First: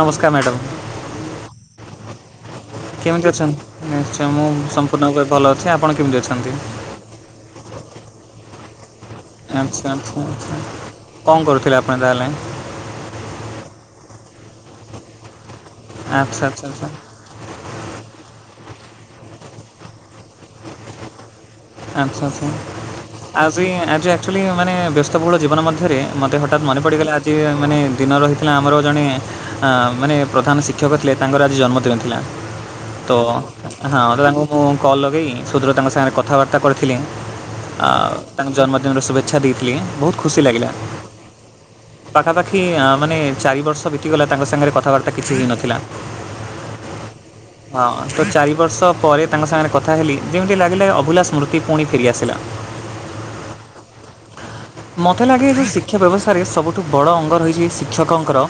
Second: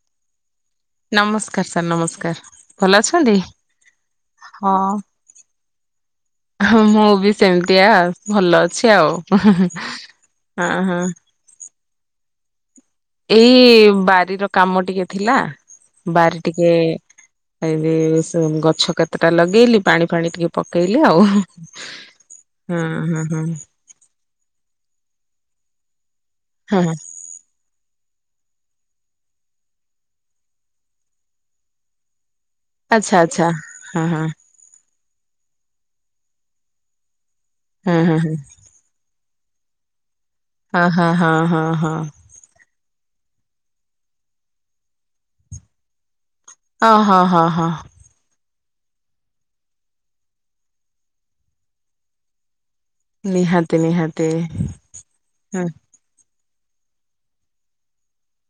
ନମସ୍କାର ମ୍ୟାଡ଼ମ୍। ନମସ୍କାର ସାର୍ ନମସ୍କାର। କେମିତି ଅଛନ୍ତି ନିଶ୍ଚୟ ମୁଁ ସମ୍ପୂର୍ଣ୍ଣ ଭାବେ ଭଲ ଅଛି ଆପଣ କେମିତି ଅଛନ୍ତି? ହ ମୁଁ ବି ସେମିତିଆ ଭଲ ଅଛି ଆଉ ଆଚ୍ଛା ଆଚ୍ଛା ଆଚ୍ଛା। ହଁ ହଁ। କଣ କରୁଥିଲେ ଆପଣ ତାହାଲେ? ଏଇ ବାରି ର କାମ ଟିକେ ଥିଲା ବାରି ଆଚ୍ଛା ଆଚ୍ଛା ଟିକେ ଆଚ୍ଛା ଏଇଠି ସେ ଗଛ କେତେଟା ଲଗେଇଲି ପାଣି ଫାଣି ଟିକେ ପକେଇଲି ଆଉ। ଆଚ୍ଛା ଆଚ୍ଛା ହଁ ହଁ ହଁ ଆଜି ଆଜି ଆକ୍ଚୁଲି ମାନେ ବ୍ୟସ୍ତବହୁଳ ଜୀବନ ମଧ୍ୟରେ ମତେ ହଠା ଠାତ୍ ମନ ହଁ ପଡ଼ିଗଲା ଆ ଆଜି ଯେ ମାନେ ଦିନ ରହିଥିଲା ଆମର ଜଣେ ମାନେ ପ୍ରଧାନ ଶିକ୍ଷକ ଥିଲେ ତାଙ୍କର ଆଜି ଜନ୍ମଦିନ ଥିଲା। ତ ହଁ ତ ତାଙ୍କୁ ମୁଁ କଲ୍ ଲଗେଇ ସୁଦୂର ତାଙ୍କ ସାଙ୍ଗରେ କଥାବାର୍ତ୍ତା କରିଥିଲି ଆ ହଁ ତାଙ୍କ ଜନ୍ମଦିନର ଶୁଭେ ଛା ଦେଇଥିଲି ବହୁତ ଖୁସି ଲାଗିଲା। ଆଁ ହା ହଁ ହଁ ହଁ। ପାଖାପାଖି ଆଁ ମାନେ ଚାରି ବର୍ଷ ବିତିଗଲା ତାଙ୍କ ସାଙ୍ଗରେ କଥାବାର୍ତ୍ତା କିଛି ହେଇନଥିଲା। ଅ ହଁ ହଁ ହଁ। ହଁ ତ ଚାରି ବର୍ଷ ପରେ ତାଙ୍କ ସାଙ୍ଗରେ କଥା ହେଲି ଯେମିତି ଲାଗିଲା ଅଭୁଲା ସ୍ମୃର୍ତ୍ତି ପୁଣି ଫେରିଆସିଲା। ନିହାତି ନିହାତି। ମୋତେ ଲାଗେ ଏ ହୁଁ ଯୋଉ ଶିକ୍ଷା ବ୍ୟବସ୍ଥାରେ ସବୁଠୁ ବଡ଼ ଅଙ୍ଗ ରହିଛି ଶିକ୍ଷକଙ୍କର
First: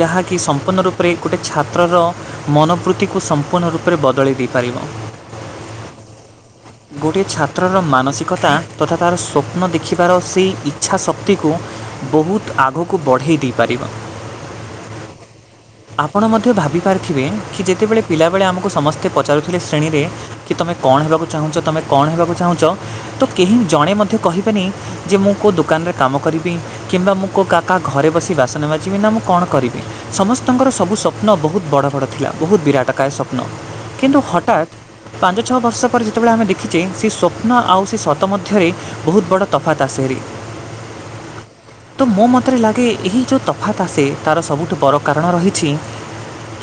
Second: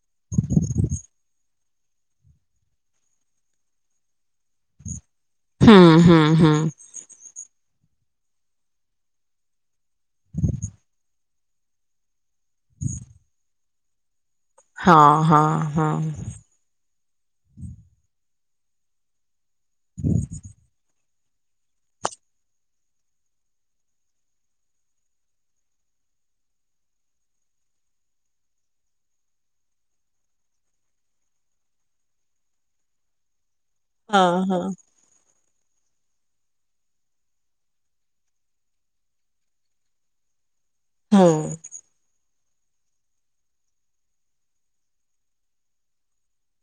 ଯାହାକି ସମ୍ପୂର୍ଣ୍ଣ ରୂପରେ ଗୋଟେ ଛାତ୍ରର ମନୋବୃତ୍ତିକୁ ସମ୍ପୂର୍ଣ୍ଣ ରୂପରେ ବଦଳେଇ ଦେଇପାରିବ। ହୁଁ ହୁଁ ହୁଁ। ଗୋଟିଏ ଛାତ୍ରର ମାନସିକତା ତଥା ତାର ସ୍ୱପ୍ନ ଦେଖିବାର ସେଇ ଇଚ୍ଛା ଶକ୍ତି ଶକ୍ତିକୁ ବହୁତ ଆଗକୁ ବଢ଼େଇ ଦେଇପାରିବ। ହଁ ହଁ ହଁ ଆପଣ ମଧ୍ୟ ଭାବି ପାରିଥିବେ କି ଯେତେବେଳେ ପିଲାବେଳେ ଆମକୁ ସମସ୍ତେ ପଚାରୁଥିଲେ ଶ୍ରେଣୀରେ କି ତୁମେ କଣ ହେବାକୁ ଚାହୁଁଛ ତୁମେ କଣ ହେବାକୁ ଚାହୁଁଛ ତ କେହି ଜଣେ ମଧ୍ୟ କହିବେନି ଯେ ମୁଁ କେଉଁ ଦୋକାନରେ କାମ କରିବି। କିମ୍ବା ମୁଁ କୋଉ କା କା ଘରେ ବସି ବାସନ ବାଜିବି ନା ମୁଁ କଣ କରିବି ସମସ୍ତଙ୍କର ସବୁ ସ ନା ବହୁତ ବଡ଼ ବଡ଼ ଥିଲା ବହୁତ ବିରାଟକାୟ ସ୍ୱପ୍ନ କିନ୍ତୁ ହଁ ହଁ ହଠାତ୍ ପାଞ୍ଚ ଛଅ ବର୍ଷ ପରେ ଯେତେବେଳେ ଆମେ ଦେଖିଛେ ସେଇ ସ୍ଵପ୍ନ ଆଉ ସେ ସତ ମଧ୍ୟରେ ବହୁତ ବଡ଼ ତ ତଫାତ ଆସେଭାରୀ। ମୁଁ କିନ୍ତୁ ମୋ ମତରେ ଲାଗେ ଏହି ଯେଉଁ ତଫାତ୍ ଆସେ ତାର ସବୁଠୁ ବଡ଼ କାରଣ ରହିଛି।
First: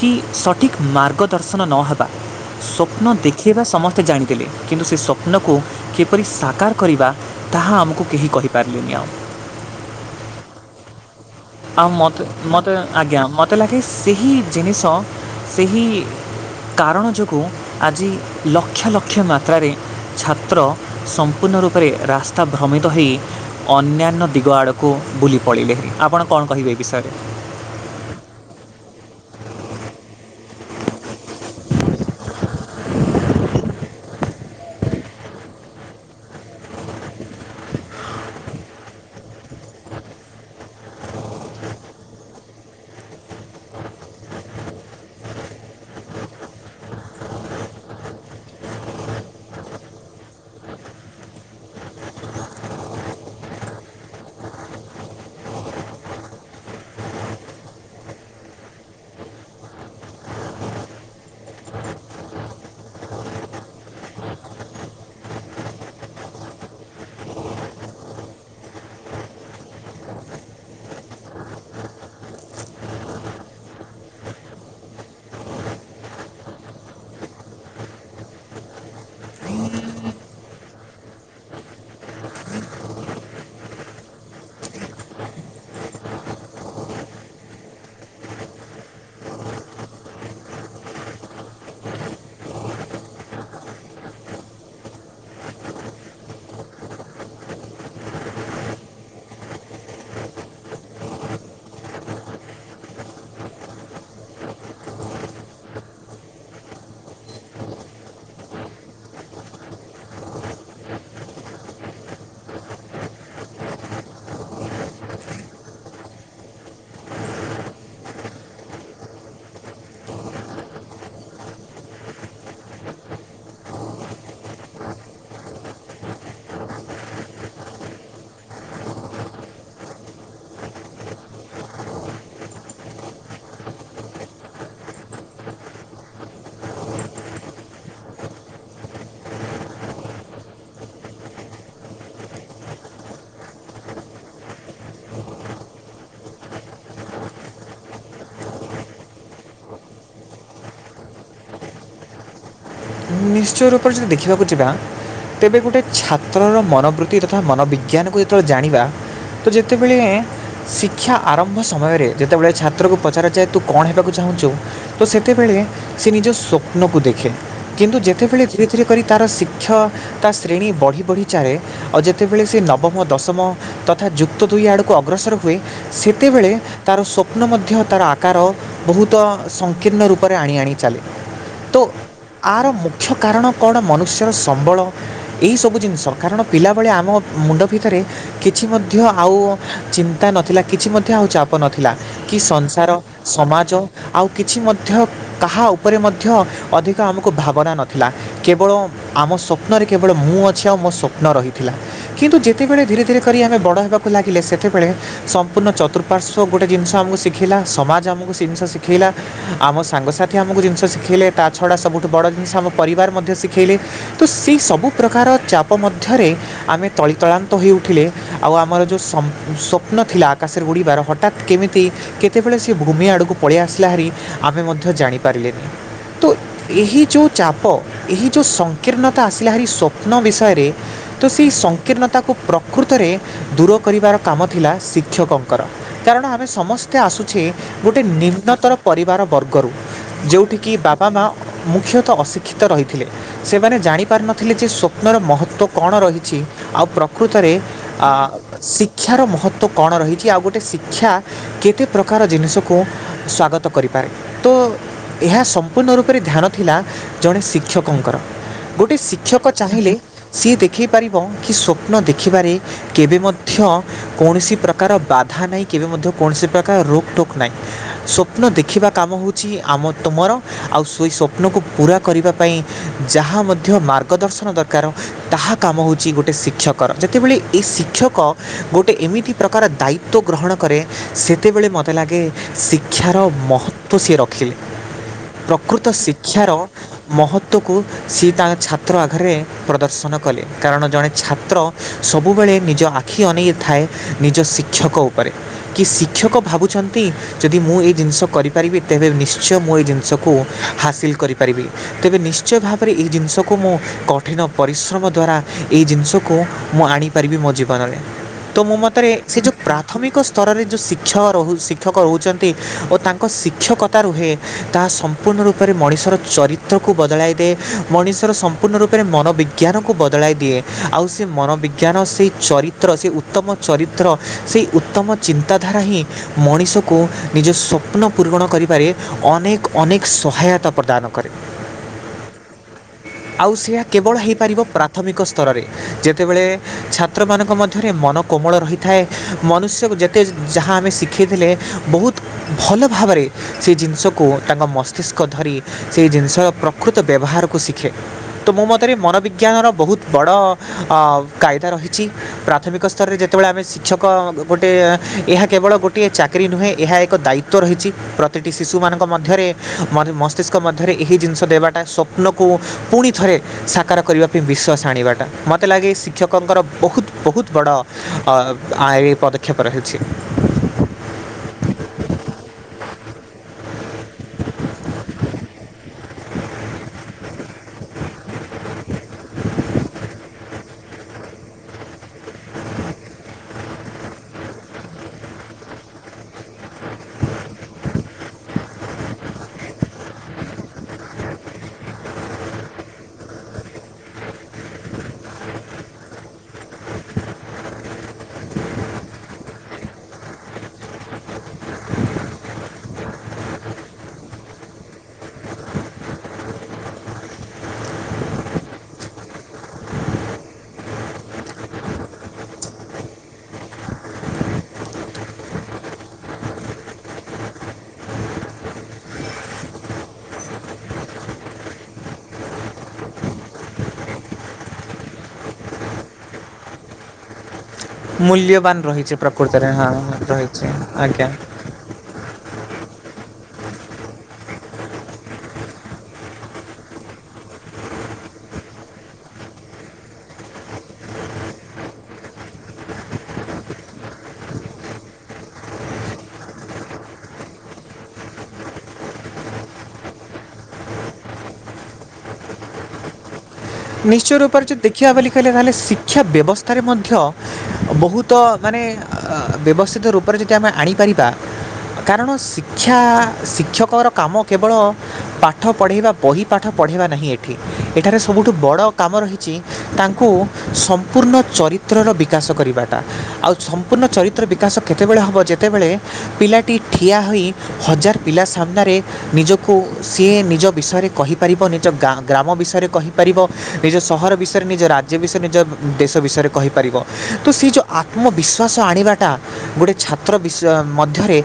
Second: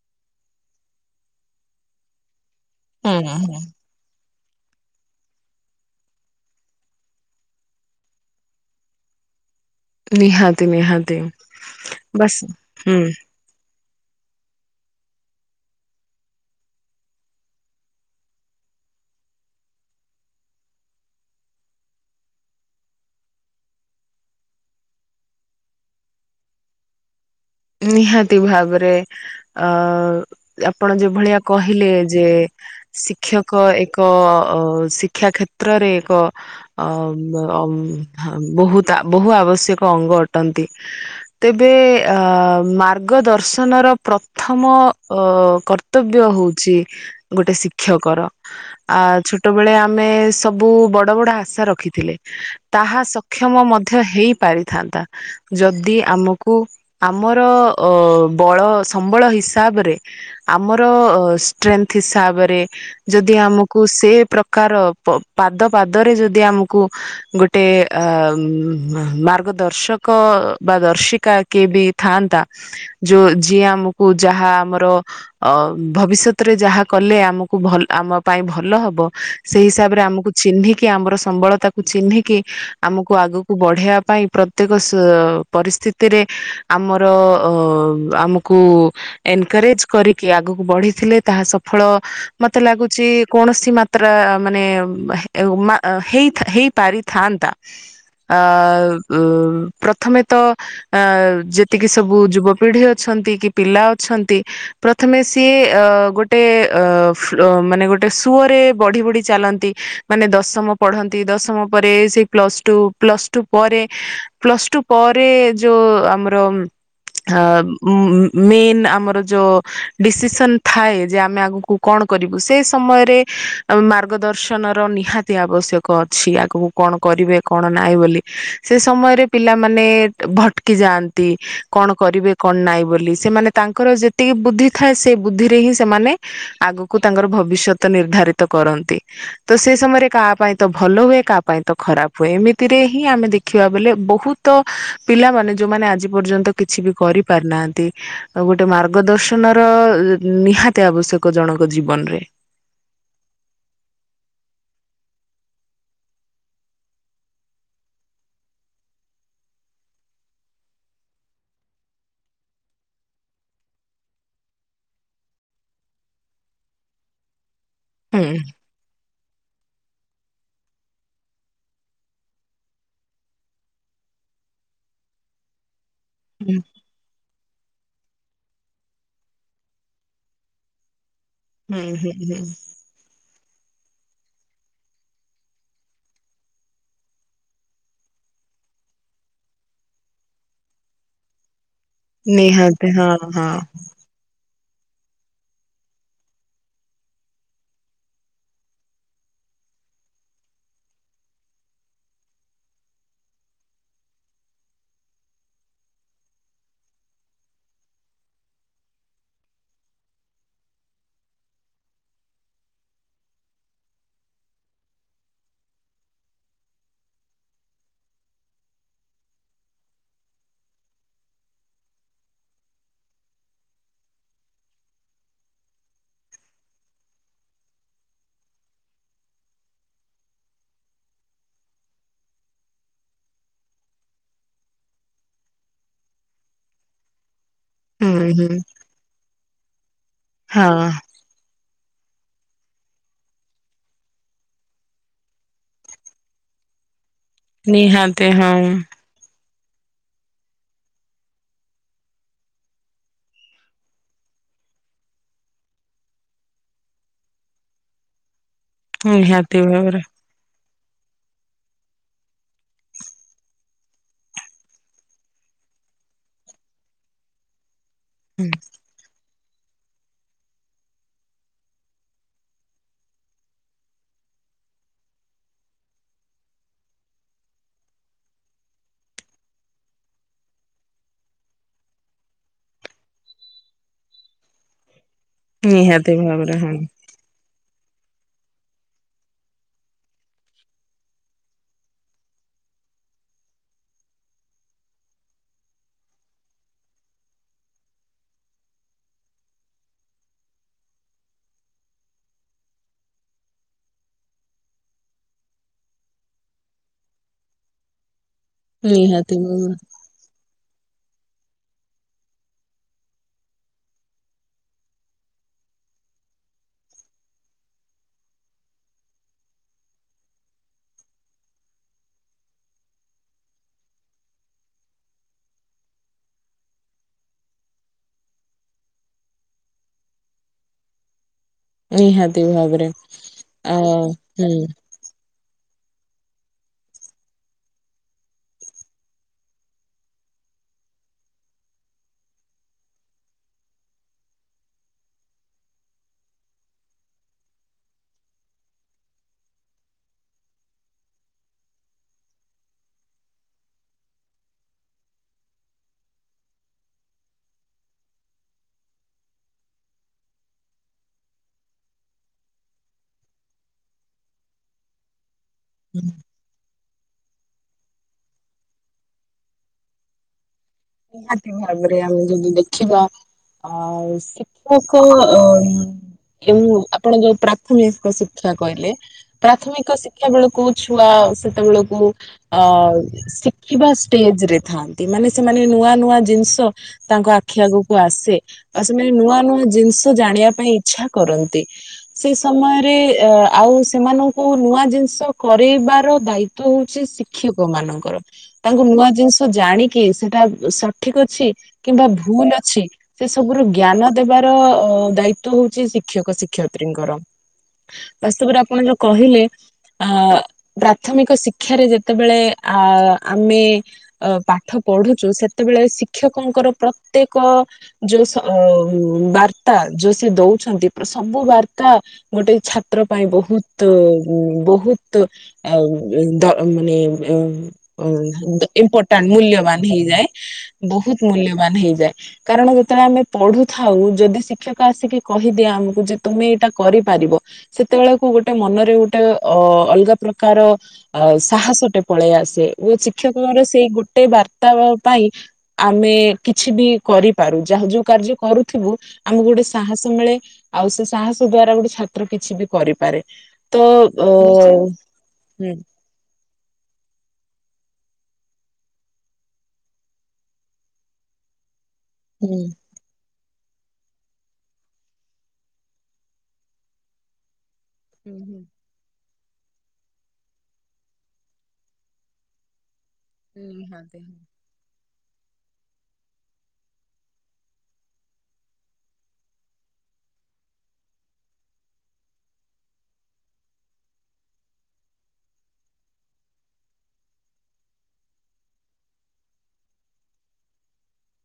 କି ସଠିକ୍ ମାର୍ଗଦର୍ଶନ ନହେବା ସ୍ୱପ୍ନ ହୁଁ ଦେଖେଇବା ସମସ୍ତେ ସେ ଚାହିଁଥିଲେ କିନ୍ତୁ ସେ ସ୍ୱପ୍ନକୁ କିପରି ସାକାର କରିବା ତାହା ଆମକୁ କୁ କେହି କହିପାରିଲିନି ଆଉ। ନିହାତି ନିହାତି। ଆଉ ମତେ ବାସ୍ ମତେ ହୁଁ ଆଜ୍ଞା ମତେ। ମୋତେ ଲାଗେ ସେହି ଜିନିଷ ସେହି କାରଣ ଯୋଗୁଁ ଆଜି ଲକ୍ଷ ଲକ୍ଷ ମାତ୍ରାରେ ଛାତ୍ର ସମ୍ପୂର୍ଣ୍ଣ ରୂପରେ ରାସ୍ତା ଭ୍ରମିତ ହେଇ ଅନ୍ୟାନ୍ୟ ଦିଗ ଆଡ଼କୁ ବୁଲି ପଡ଼ିଲେଣି ଆପଣ କଣ କହିବେ ଏ ବିଷୟରେ? ନିହାତି ଭାବରେ ଅ ଆପଣ ଯେଭଳିଆ କହିଲେ ଯେ ଶିକ୍ଷକ ଏକ ଶିକ୍ଷା କ୍ଷେତ୍ରରେ ଏକ ଅ ଅମ ବହୁ ବହୁ ଆବଶ୍ୟକ ଅଙ୍ଗ ଅଟନ୍ତି। ତେବେ ଆ ଅ ମାର୍ଗଦର୍ଶନର ପ୍ରଥମ ଅ କର୍ତ୍ତବ୍ୟ ହଉଛି ଗୋଟେ ଶିକ୍ଷକର। ଆ ଛୋଟବେଳେ ଆମେ ସବୁ ବଡ ବଡ ଆଶା ରଖିଥିଲେ। ତାହା ସକ୍ଷମ ମଧ୍ୟ ହେଇ ପାରିଥାନ୍ତା ଯଦି ଆମକୁ ଆମର ଅ ବଳ ସମ୍ବଳ ହିସାବରେ ଆମର ଷ୍ଟ୍ରେଥ ହିସାବରେ ଯଦି ଆମକୁ ସେ ପ୍ରକାର ପ ପାଦ ପାଦରେ ଯଦି ଆମକୁ ଗୋଟେ ଅ ମାର୍ଗଦର୍ଶକ ବା ଦର୍ଶିକା କିଏ ବି ଥାନ୍ତା ଯୋଉ ଯିଏ ଆମକୁ ଯାହା ଆମର ଅ ଭବିଷ୍ୟତରେ ଯାହା କଲେ ଆମକୁ ଭଲ ଆମ ପାଇଁ ଭଲ ହବ। ସେଇ ହିସାବରେ ଆମକୁ ଚିହ୍ନିକି ଆମର ସମ୍ବଳତାକୁ ଚିହ୍ନିକି ଆମକୁ ଆଗକୁ କୁ ବଢେଇବା ପାଇଁ ପ୍ରତ୍ୟେକ ସ ପରିସ୍ଥିତିରେ ଆମର ଅ ଆମକୁ ଏନକରେଜ କରିକି ଆଗକୁ ବଢିଥିଲେ ତାହା ସଫଳ ମତେ ଲାଗୁଛି କୌଣସି ମା ତ୍ରା ମାନେ ହେଇ ମ ହେଇ ପାରିଥାନ୍ତା। ଆ ଉମ ଉ ପ୍ରଥମେ ତ ଆଁ ଯେ ଏତିକି ସବୁ ଯୁବପିଢି ଅଛନ୍ତି କି ପିଲା ଅଛନ୍ତି। ପ୍ରଥମେ ସିଏ ଅ ଗୋଟେ ଅ ମାନେ ଗୋଟେ ସୁଅରେ ବଢି ବଢି ଚାଲନ୍ତି। ମାନେ ଦଶମ ପଢନ୍ତି ଦଶମ ପରେ ସେଇ ପ୍ଲସ ଟୁ ପ୍ଲସ ଟୁ ପରେ ପ୍ଲସ ଟୁ ପରେ ଯୋଉ ଆମର ହା ମ-ମ ମେନ୍ ଆମର ଯୋଉ ଡିସିସନ୍ ଥାଏ ଯେ ଆମେ ଆଗକୁ କଣ କରିବୁ ସେ ସମୟରେ ମାର୍ଗଦର୍ଶନ ର ନିହାତି ଆବଶ୍ୟକ ଅଛି ଆଗକୁ କଣ କରିବେ କଣ ନାହିଁ ବୋଲି ସେ ସମୟରେ ପିଲାମାନେ ଭଟକି ଯାଆନ୍ ତି କଣ କରିବେ କଣ ନାହିଁ ବୋଲି ସେମାନେ ତାଙ୍କର ଯେତିକି ବୁଦ୍ଧି ଥାଏ ସେ ବୁଦ୍ଧିରେ ହିଁ ସେମାନେ ଆଗୁକୁ ତାଙ୍କର ଭବିଷ୍ୟତ ନିର୍ଦ୍ଧାରିତ କରନ୍ତି ତ ସେ ସମୟରେ କାହା ପାଇଁ ତ ଭଲ ହୁଏ କାହା ପାଇଁ ତ ଖରାପ ହୁଏ ଏମିତିରେ ହିଁ ଆମେ ଦେଖିବା ବଲେ ବହୁତ ତ ପିଲାମାନେ ଯୋଉମାନେ ଆଜି ପର୍ଯ୍ୟନ୍ତ କିଛି ବି କରି ପାରନାହାନ୍ତି ଗୋଟେ ମାର୍ଗଦର୍ଶନ ର ନିହାତି ଆବଶ୍ୟକ ଜଣଙ୍କ ଜୀବନରେ ନିଶ୍ଚୟ ରୂପରେ ଯଦି ଦେଖିବାକୁ ଯିବା ତେବେ ଗୋଟେ ଛାତ୍ରର ମନୋବୃତ୍ତି ତଥା ମନୋବିଜ୍ଞାନକୁ ଯେତେବେଳେ ଜାଣିବା ତ ଯେତେବେଳେ ଶିକ୍ଷା ଆରମ୍ଭ ସମୟରେ ଯେତେବେଳେ ଛାତ୍ରକୁ ପଚାରାଯାଏ ତୁ କଣ ହେବାକୁ ଚାହୁଁଛୁ ତ ସେତେବେଳେ ସେ ନିଜ ସ୍ୱପ୍ନକୁ ଦେଖେ କିନ୍ତୁ ହୁଁ ଯେତେବେଳେ ସେଥିରେ କରି ତାର ଶିକ୍ଷ ତା ଶ୍ରେଣୀ ବଢ଼ି ବଢ଼ି ଚାରେ ଆଉ ଯେତେବେଳେ ସେ ନବମ ଦଶମ ତଥା ଯୁକ୍ତ ଦୁଇ ଆଡ଼କୁ ଅଗ୍ରସର ହୁଏ ସେତେବଳେ ହୁଁ ତାର ସ୍ୱ ସ୍ୱପ୍ନ ମଧ୍ୟ ତାର ଆକାର ବହୁତ ସଂକୀର୍ଣ୍ଣ ରୂପରେ ଆଣି ଆଣି ଚାଲେ ତ ହୁଁ ହୁଁ ହୁଁ ଆର ମୁଖ୍ୟ କାରଣ କଣ ମନୁଷ୍ୟର ସମ୍ବଳ ଏହିସବୁ ଜିନିଷ କାରଣ ପିଲାବେଳେ ଆମ ମୁଣ୍ଡ ଭିତରେ କିଛି ମଧ୍ୟ ଆଉ ଚିନ୍ତା ନଥିଲା କିଛି ମଧ୍ୟ ଆଉ ଚାପ ନଥିଲା କି ନିହାତି ସଂସାର ହଁ ହଁ ସମାଜ ଆଉ କିଛି ମଧ୍ୟ କାହା ଉପରେ ମଧ୍ୟ ଅଧିକ ତ ଆମକୁ ଭାବନା ନଥିଲା କେବଳ ଆମ ସ୍ୱପ୍ନରେ କେବଳ ମୁଁ ଅଛି ଆଉ ମୋ ସ୍ୱପ୍ନ ରହିଥିଲା କିନ୍ତୁ ଯେତେବେଳେ ଧୀରେ ଧୀରେ କରି ଆମେ ବଡ ହେବାକୁ ଲାଗିଲେ ସେତେବେଳେ ସମ୍ପୂର୍ଣ୍ଣ ଚତୁର୍ପାର୍ଶ୍ୱ ଗୋଟେ ଜିନିଷ ଆମକୁ ଶିଖେଇଲା ସମାଜ ଆମକୁ ସେ ଜିନିଷ ଶିଖେଇଲା ଆମ ସାଙ୍ଗସାଥି ଆମକୁ ଜିନିଷ ଶିଖେଇଲେ ତା ଛଡ଼ା ସବୁଠୁ ବଡ଼ ଜିନିଷ ଆମ ପରିବାର ମଧ୍ୟ ଶିଖେଇଲେ ତ ସେଇ ସବୁ ପ୍ରକାର ଚାପ ମଧ୍ୟରେ ଆମେ ତଳିତଳାନ୍ତ ହୋଇ ଉଠିଲେ ଆଉ ଆମର ଯୋଉ ସମ ସ୍ୱପ୍ନ ଥିଲା ଆକାଶରେ ଉୁଡ଼ିବାର ହଠ ହଠାତ୍ କେମିତି କେତେବେଳେ ସେ ଭୂମି ଆଡ଼କୁ ପଳେଇ ଆସିଲା ହାରି ଆମେ ମଧ୍ୟ ଜାଣିପାରିଲେନି ତ ଏହି ଯୋଉ ଚାପ ଏହି ଯୋଉ ସଂକୀର୍ଣ୍ଣତା ଆସିଲା ହାରି ସ୍ୱପ୍ନ ବିଷୟରେ ତ ସେଇ ସଂକୀର୍ଣ୍ଣତାକୁ ପ୍ରକୃତରେ ଦୂର କରିବାର କାମ ଥିଲା ଶିକ୍ଷକଙ୍କର କାରଣ ଆମେ ସମସ୍ ତେ ଆସୁଛେ ଗୋଟେ ହୁଁ ହୁଁ ନିମ୍ନତ୍ତର ପରିବାର ବର୍ଗରୁ ଯେଉଁଠିକି ହଁ ବାପ୍ ବାପା ମା ମୁଖ୍ୟତଃ ଅଶିକ୍ଷିତ ରହିଥିଲେ ସେମାନେ ଜାଣି ପାରି ନଥିଲେ ଯେ ସ୍ଵପ୍ନର ମହତ୍ତ୍ୱ କଣ ରହିଛି ଆଉ ପ୍ର ପ୍ରକୃତରେ ଆ ନିହାତି ହଁ ଶିକ୍ଷାର ମହତ୍ଵ କଣ ରହିଛି ଆଉ ଗୋଟେ ଶିକ୍ଷା କେତେ ପ୍ରକାର ଜିନିଷକୁ ସ୍ଵାଗତ କରିପାରେ ତ ଏହା ସମ୍ ପୂର୍ଣ୍ଣ ରୂପରେ ଧ୍ୟାନ ଥିଲା ଜଣେ ଶିକ୍ଷକଙ୍କର ଗୋଟେ ଶିକ୍ଷକ ନିହାତି ଚାହିଁଲେ ଭାବରେ ସିଏ ଦେଖେଇ ପାରିବ କି ସ୍ୱପ୍ନ ଦେଖିବାରେ କେବେ ମଧ୍ୟ କୌଣସି ପ୍ରକାର ବାଧା ନାହିଁ କେବେ ମଧ୍ୟ କୌଣସି ପ୍ରକାର ରୋକ ଟୋକ ନାହିଁ ସୋ ସ୍ଵପ୍ନ ଦେଖିବା କାମ ହଉଛି ଆମ ତମର ଆଉ ସେଇ ସ୍ୱପ୍ନକୁ ପୂରା କରିବା ପାଇଁ ଯାହା ମଧ୍ୟ ମାର୍ଗଦର୍ଶନ ଦର କାର ତାହା କାମ ହେଉଛି ଗୋଟେ ଶିକ୍ଷକର ଯେତେବେଳେ ଏ ଶିକ୍ଷକ ଗୋଟେ ଏମିତି ପ୍ରକାର ଦାୟି ତ୍ବ ଗ୍ରହଣ କରେ ସେତେବେଳେ ମୋତେ ଲାଗେ ଶିକ୍ଷାର ମହତ୍ଵ ସିଏ ରଖିଲେ ପ୍ରକୃତ ନିହାତି ଶିକ୍ଷାର ଭାବରେ ହଁ ମହତ୍ଵକୁ, ସିଏ ତାଙ୍କ ଛାତ୍ର ଆଘରେ ପ୍ରଦର୍ଶନ କଲେ କାରଣ ଜଣେ ଛାତ୍ର ସବୁବେଳେ ନିଜ ଆଖି ଅନେଇ ଥାଏ। ନିଜ ଶିକ୍ଷକ ଉପରେ। କି ଶିକ୍ଷକ ଭାବୁଛନ୍ତି ଯଦି ମୁଁ ଏଇ ଜିନିଷ କରିପାରିବି ତେବେ ନିଶ୍ଚୟ ମୁଁ ଏଇ ଜିନିଷ କୁ, ହାସିଲ କରିପାରିବି ତେବେ ନିଶ୍ଚୟ ଭାବରେ ଏଇ ଜିନିଷକୁ ମୁଁ କ କଠିନ ପରିଶ୍ରମ ଦ୍ବାରା ଏଇ ଜିନିଷକୁ ମୁଁ ଆଣିପାରିବି ମୋ ଜୀବନରେ। ତୋ ମୋ ମତରେ ନିହାତି ସେ ଯେଉଁ ପ୍ରାଥମିକ ସ୍ତରରେ ଯେଉଁ ଶିକ୍ଷଣ ରହୁ ଶିକ୍ଷକ ରହୁଛନ୍ତି ଓ ତାଙ୍କ ଶିକ୍ଷକତା ରୁହେ ତାହା ସ ସମ୍ପୂର୍ଣ୍ଣ ରୂପରେ ମଣିଷର ଚରିତ୍ରକୁ ବଦଳାଇ ଦିଏ। ମଣିଷର ସମ୍ପୂର୍ଣ୍ଣ ରୂପରେ ମନୋବିଜ୍ଞାନକୁ ବଦଳାଇ ଦିଏ। ଆଉ ସେ ମନୋବିଜ୍ଞାନ ସେଇ ଚରିତ୍ର, ସେ ଉତ୍ତମ ଚରିତ୍ର, ସେଇ ଉତ୍ତମ ଚିନ୍ତାଧାରା ହିଁ ମଣିଷକୁ, ନିଜ ସ୍ୱପ୍ନ ପୂରଣ କରିବାରେ ଅନେକ ଅନେକ ସହାୟତା ପ୍ରଦାନ କରେ। ନିହାତି ଭାବରେ ଆଉ ଆ ସେଆ କେବଳ ହୁଁ ହେଇପାରିବ ପ୍ରା ପ୍ରାଥମିକ ସ୍ତରରେ। ଯେତେବେଳେ ଛାତ୍ରମାନଙ୍କ ମଧ୍ୟରେ ମନ କୋମଳ ରହିଥାଏ। ମନୁଷ୍ୟକୁ ଯେତେ ଯାହା ଆମେ ଶିଖାଇଥିଲେ, ବହୁତ ଭଲ ଭାବରେ ସେ ଜିନିଷକୁ ତାଙ୍କ ମସ୍ତିଷ୍କ ଧରି, ସେହି ଜିନିଷର ପ୍ରକୃତ ବ୍ୟବହାରକୁ ଶିଖେ। ତୁ ମୋ ମତରେ ମନୋବିଜ୍ଞାନର ବହୁତ ବଡ଼ ଅ କାଇଦା ରହିଛି। ପ୍ରାଥମିକ ସ୍ତରରେ ଯେତେବେଳେ ଆମେ ଶିକ୍ଷକ ଗୋଟେ ଏହା କେବଳ ଗୋଟିଏ ଚାକିରି ନୁହେଁ ଏହା ଏକ ଦାୟିତ୍ଵ ତ୍ବ ରହିଛି ପ୍ରତିଟି ଶିଶୁମାନଙ୍କ ମଧ୍ୟରେ ମନେ ମସ୍ତିଷ୍କ ମଧ୍ୟରେ, ଏହି ଜିନିଷ ଦେବାଟା ସ୍ୱପ୍ନକୁ ପୁଣିଥରେ ସାକାର କରିବା ପାଇଁ ବିଶ୍ୱାସ ଆଣିବାଟା ମତ ମତେ ଲାଗେ ଶିକ୍ଷକଙ୍କର ବହୁତ, ବହୁତ ବଡ ଅ ଆଏ ପଦକ୍ଷେପ ରହିଛି। ନିହାତି ଭାବରେ ଆମେ ଯଦି ଦେଖିବା ଆଉ ଶିକ୍ଷକ ଓଂ ଏଉଁ ଆପଣ ଯୋଉ ପ୍ରାଥମିକ ଶିକ୍ଷା କହିଲେ ପ୍ରାଥମିକ ଶିକ୍ଷା ବେଳକୁ ମୁଁ ଛୁଆ। ସେତେବେଳକୁ ଅଉ ଶିଖିବା ଷ୍ଟେଜରେ ଥାଆନ୍ତି। ମାନେ ସେମାନେ ନୂଆ ନୂଆ ଜିନିଷ ତାଙ୍କ ଆଖି ଆଗକୁ ଆସେ। ଆଉ ସେମାନେ ନୂଆ ନୂଆ ଜିନିଷ ଜାଣିବା ପାଇଁ ଇଚ୍ଛା କରନ୍ତି। ସେ ସମୟରେ ଅ ଆଉ ସେମାନଙ୍କୁ, ନୂଆ ଜିନିଷ କରେଇବାର ଦାୟିତ ହେଉଛି ଶି ଶିକ୍ଷକ ମାନଙ୍କର। ତାଙ୍କୁ ନୂଆ ଜିନିଷ ଜାଣିକି ସେଟାବ ସଠିକ ଅଛି କିମ୍ବା ଭୁଲ ଅଛି। ସେ ସବୁ ର ଜ୍ଞାନ ଦେବାର ଅ ଦାୟିତ୍ଵ ହଉଛି ଶିକ୍ଷକ ଶିକ୍ଷୟତ୍ରୀଙ୍କର। ବାସ୍ତବରେ ଆପଣ ଯୋଉ କହିଲେ! ଆ ପ୍ରାଥମିକ ଶିକ୍ଷାରେ ଯେତେବେଳେ ଆ ଆମେ ଅ ପାଠ ପଢୁଛୁ। ସେତେବେଳେ ଶିକ୍ଷକଙ୍କର ପ୍ରତ୍ୟେକ ଯେ ସୋ ଅଉ ବାର୍ତ୍ତା ଯୋଉ ସେ ଦଉଛନ୍ତି। ସବୁ ବାର୍ତ୍ତା ଗୋଟେ ଛାତ୍ର ପାଇଁ ବହୁତ, ବହୁତ ଆ ମାନେ ମୂଲ୍ୟବାନ ରହିଛି ଇମ୍ପୋର୍ଟାଣ୍ଟ ପ୍ରକୃତରେ ମୂଲ୍ୟବାନ ହଁ [unintelligible] ଧିରେ ରହିଛି ବହୁତ ଆଜ୍ଞା ମୂଲ୍ୟବାନ ହେଇଯାଏ। କାରଣ ଯେତେବେଳେ ଆମେ ପଢୁଥାଉ, ଯଦି ଶିକ୍ଷକ ଆସିକି କହିଦିଏ ଆମକୁ, ଯେ ତୁମେ ଏଇଟା କରିପାରିବ। ସେତେବେଳକୁ ଗୋଟେ ମନରେ ଗୋଟେ ଅ ଅଲଗା ପ୍ରକାର ଅ ସାହସଟେ ପଳେଇ ଆସେ। ଓ ଶିକ୍ଷକଙ୍କର ସେଇ ଗୋଟେ ବାର୍ତ୍ତାବ ପାଇଁ ଆମେ କିଛି ବି କରିପାରୁ। ଯାହା ଯୋଉ କାର୍ଯ୍ୟ କରୁଥିବୁ ଆମକୁ ଗୋଟେ ସାହସ ମିଳେ। ଆଉ ସେ ସାହସ ଦ୍ଵାରା ଗୋଟେ ଛାତ୍ର କିଛି ବି କରିପାରେ। ତ ଅ ନିଶ୍ଚୟ ରୂପରେ ଯଦି ଦେଖିବା ବୋଲି କହିଲେ ହୁଁ ତାହେଲେ ଶିକ୍ଷା ବ୍ୟବସ୍ଥାରେ ମଧ୍ୟ ବହୁତ ମାନେ ବ୍ୟବସ୍ଥିତ ରୂପରେ ଯଦି ଆମେ ଆଣିପାରିବା କାରଣ ହୁଁ। ଶିକ୍ଷିତା। କା ଶିକ୍ଷକର କାମ କେବଳ ପାଠ ପଢ଼େଇବା ବହି ପାଠ ପଢ଼ାଇବା ନାହିଁ ଏ ଠିକ୍ ଏଠାରେ ହୁଁ ସବୁ। ତ କାମ ରହିଛି ତାଙ୍କୁ ସମ୍ପୂର୍ଣ୍ଣ ଚରିତ୍ରର ବିକାଶ କରିବା। ଆଉ ହୁଁ ସମ୍ପୂର୍ଣ୍ଣ ନିହାତି। ଚରିତ୍ରର ବିକାଶ କେତେବେଳେ ହବ ଯେତେବେଳେ ପିଲାଟି ଠିଆ ହୋଇ ହଜାର ପିଲା ସାମ୍ନାରେ ନିଜକୁ ସିଏ ନିଜ ବିଷୟରେ କହିପାରିବ ନିଜ ଗା ଗ୍ରାମ ବିଷୟରେ କହି ପାରିବ ନିଜ ସହର ବିଷୟରେ ନିଜ ରାଜ୍ୟ ବିଷୟରେ ନିଜ ଦେଶ ବିଷୟରେ କହିପାରିବ ତୁ ସେ ଯୋ ଆତ୍ମ ବିଶ୍ୱାସ ଆଣିବାଟା ଗୋଟେ ଛାତ୍ର ବିଷୟ ମଧ୍ୟରେ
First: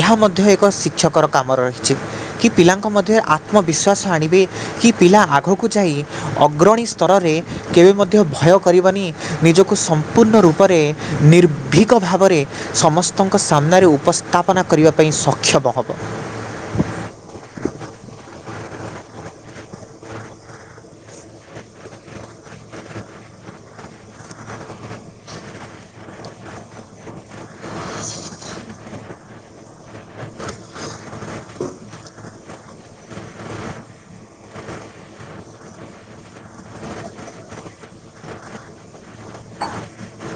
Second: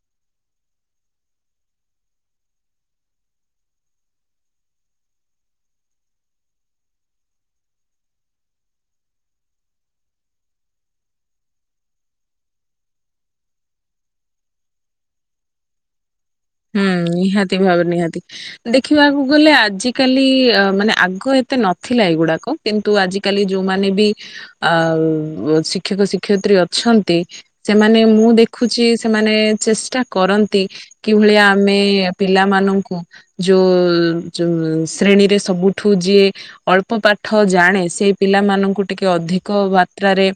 ଏହା ମଧ୍ୟ ଏକ ଶିକ୍ଷକର କାମରେ ରହିଛି। କି ପିଲାଙ୍କ ମଧ୍ୟରେ ଆତ୍ମବିଶ୍ଵାସ ଆଣିବେ କି ପିଲା ଆଗକୁ କୁ ଯାଇ ଅଗ୍ରଣୀ ସ୍ତରରେ କେବେ ମଧ୍ୟ ଭୟ କରିବନି ନିଜକୁ ସମ୍ପୂର୍ଣ୍ଣ ରୂପରେ ନିର୍ଭୀକ ଭାବରେ। ସମସ୍ତଙ୍କ ସାମ୍ନାରେ ଉପସ୍ଥାପନା କରିବା ପାଇଁ ସକ୍ଷମ ହବ। ହୁଁ ନିହାତି ଭାବରେ ନିହାତି। ଦେଖିବାକୁ ଗଲେ ଆଜିକାଲି ମାନେ ଆଗ ଏତେ ନଥିଲା ଏଇଗୁଡାକ। କିନ୍ତୁ ଆଜିକାଲି ଯୋଉମାନେ ବି ଆଉ ଶିକ୍ଷକ ଶିକ୍ଷୟତ୍ରୀ ଅଛନ୍ତି। ସେମାନେ ମୁଁ ଦେଖୁଛି ସେମାନେ ଚେଷ୍ଟା କରନ୍ତି। କି ଭଳିଆ ଆମେ ପିଲାମାନଙ୍କୁ। ଯୋଉ ଯୋ ଶ୍ରେଣୀରେ ସବୁଠୁ ଯିଏ। ଅଳ୍ପ ପାଠ ଜାଣେ ସେ ପିଲାମାନଙ୍କୁ ଟିକେ ଅଧିକ ମାତ୍ରାରେ।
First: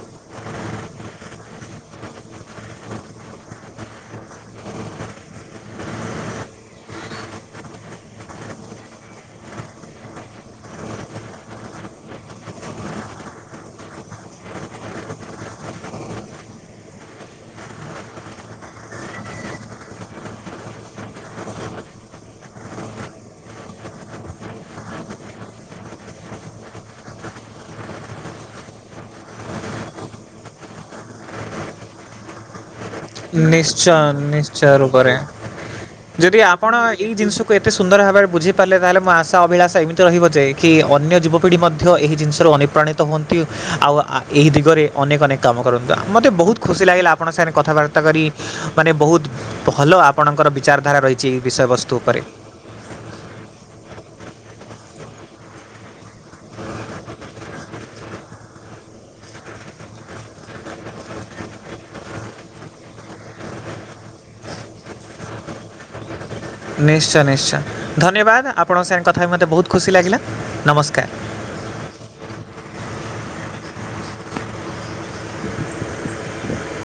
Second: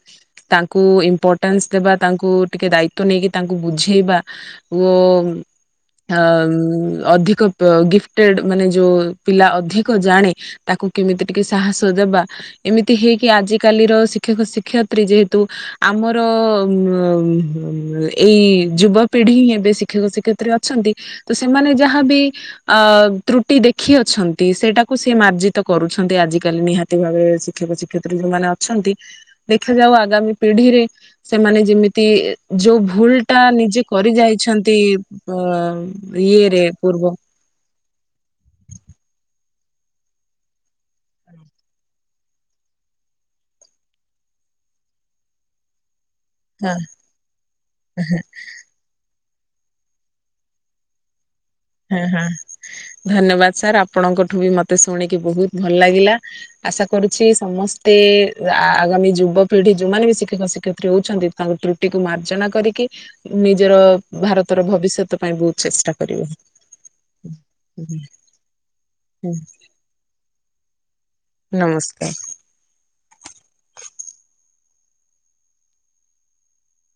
ତାଙ୍କୁ ଇମ୍ପୋର୍ଟାନ୍ସ ଦେବା ତାଙ୍କୁ ଟିକେ ଦାୟିତ ନେଇକି ତାଙ୍କୁ ବୁଝେଇବା। ଉ ମ। ଅ ଅଧିକ ଗିଫ୍ଟେଟେଡ ମାନେ ଯୋଉ ପିଲା ଅଧିକ ଜାଣେ। ତାକୁ କେମିତି ଟିକେ ସାହସ ଦେବା। ଏମିତି ହେଇକି ଆଜିକାଲିର ଶିକ୍ଷକ ଶିକ୍ଷୟତ୍ରୀ ଯେହେତୁ ଆମର ଉ ଏଇ ଯୁବପିଢି ହିଁ ଏବେ ଶିକ୍ଷକ ଶିକ୍ଷ ତ୍ରି ଅଛନ୍ତି ତ ସେମାନେ ଯାହାବି ଖ ତ୍ରୁଟି ଦେଖି ଅଛନ୍ତି ସେଟାକୁ ସେ ମାର୍ଜିତ କରୁଛନ୍ତି ଆଜିକାଲି ନିହାତି। ଦିନରେ ଶିକ୍ଷକ ଶିକ୍ଷତ୍ରି ମାନେ ଅଛନ୍ତି। ଦେଖାଯାଉ ଆଗାମୀ ପିଢିରେ ସେମାନେ ଯେମିତି ଯୋଉ ଭୁଲ ତା ନିଜେ ନିଶ୍ଚୟ କରି ନିଶ୍ଚୟ ଯାଇଛନ୍ତି ରୂପରେ ଅ ଯଦି ଇଏରେ ଆପଣ ପୂର୍ବ। [unintelligible] ସୁନ୍ଦର ଭାବରେ ବୁଝି ପାରିଲ ତାହେଲେ ମୋ ଆଶା ଅଭିଳାଷ ଏମିତି ରହିବ ଯେ କି ଅନ୍ୟ ଯୁବପିଢି ମଧ୍ୟ ଏହି ଜିନିଷର ଅନେ ପ୍ରଣୀତ ହୁଅନ୍ତି ଆଉ ଆ ଏହି ଦିଗରେ ଅନେକ ଅନେକ। କାମ କରନ୍ତୁ ଆ ମତେ ବହୁତ ହଁ ଖୁସି ଲାଗିଲା ଆପଙ୍କ ସାଙ୍ଗରେ କଥାବା ତା କରି ମାନେ ବହୁତ ଭଲ ଆପଣଙ୍କର ବିଚାରଧାରା ରହି ଚ ବିଷୟ ବ ହଁ ହଁ ଧନ୍ୟବାଦ ସାର୍ ଆପଣଙ୍କଠୁ ବି ମତେ ଶୁଣିକି ବହୁତ ଭଲ ଲାଗିଲା। ଆଶା କରୁଛି ସମସ୍ତେ ଆଗାମୀ ଯୁବପିଢି ଯୋଉମାନେ ବି ଶିକ୍ଷକ ଶିକ୍ଷୟତ୍ରୀ ହଉଛନ୍ତି। ତାଙ୍କ ତ୍ରୁଟିକୁ ମାର୍ଜନା କରିକି ନିଜର ଭାରତର ଭବିଷ୍ୟତ ପାଇଁ ବହୁତ ଚେଷ୍ଟା କରିବେ। ନିଶ୍ଚୟ ନିଶ୍ଚୟ ଧନ୍ୟବାଦ ଆପଣଙ୍କ ସାଙ୍ଗେ କଥା ମୋତେ ବହୁତ ଖୁସି ଲାଗିଲା ନମସ୍କାର। ନମସ୍କାର।